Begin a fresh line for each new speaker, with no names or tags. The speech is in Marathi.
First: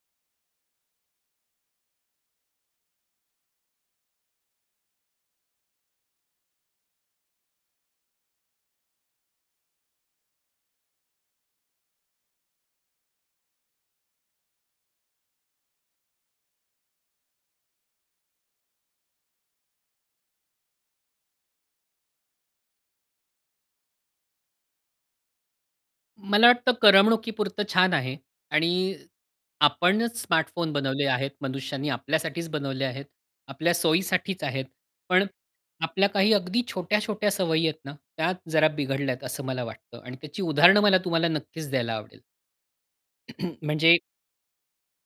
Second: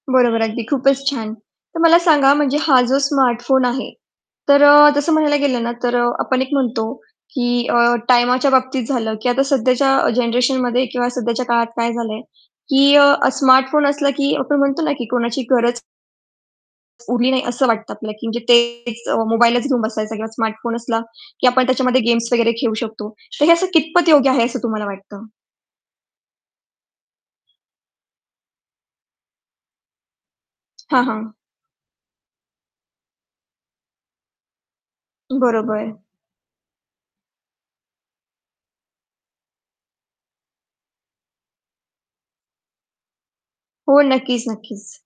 बरोबर अगदी खूपच छान. तर मला सांगा म्हणजे हा जो स्मार्ट फोन आहे, तर अ, तसं म्हणायला गेलं ना, तर आपण एक म्हणतो की अ, टाईमाच्या बाबतीत झालं, की आता सध्याच्या अ, जनरेशनमध्ये किंवा सध्याच्या काळात काय झालंय, की अ, स्मार्ट फोन असला की आपण म्हणतो ना की कोणाची गरज उरली नाही असं वाटतं आपल्याला, म्हणजे तेच मोबाईलचं घेऊन बसायचं किंवा स्मार्ट फोन असला, की आपण त्याच्यामध्ये गेम्स वगैरे खेळू शकतो. तर हे असं कितपत योग्य आहे, असं तुम्हाला वाटतं?
मला वाटतं करमणुकीपुरतं छान आहे. आणि आपणच स्मार्टफोन
हां,
बनवले
हां.
आहेत मनुष्यांनी, आपल्यासाठीच बनवले आहेत. आपल्या सोयीसाठीच आहेत. पण
बरोबर.
आपल्या काही अगदी छोट्या-छोट्या सवयी आहेत ना, त्या जरा बिघडल्यात असं मला वाटतं आणि त्याची उदाहरण मला तुम्हाला नक्कीच द्यायला आवडेल. म्हणजे
हो. नक्कीच, नक्कीच.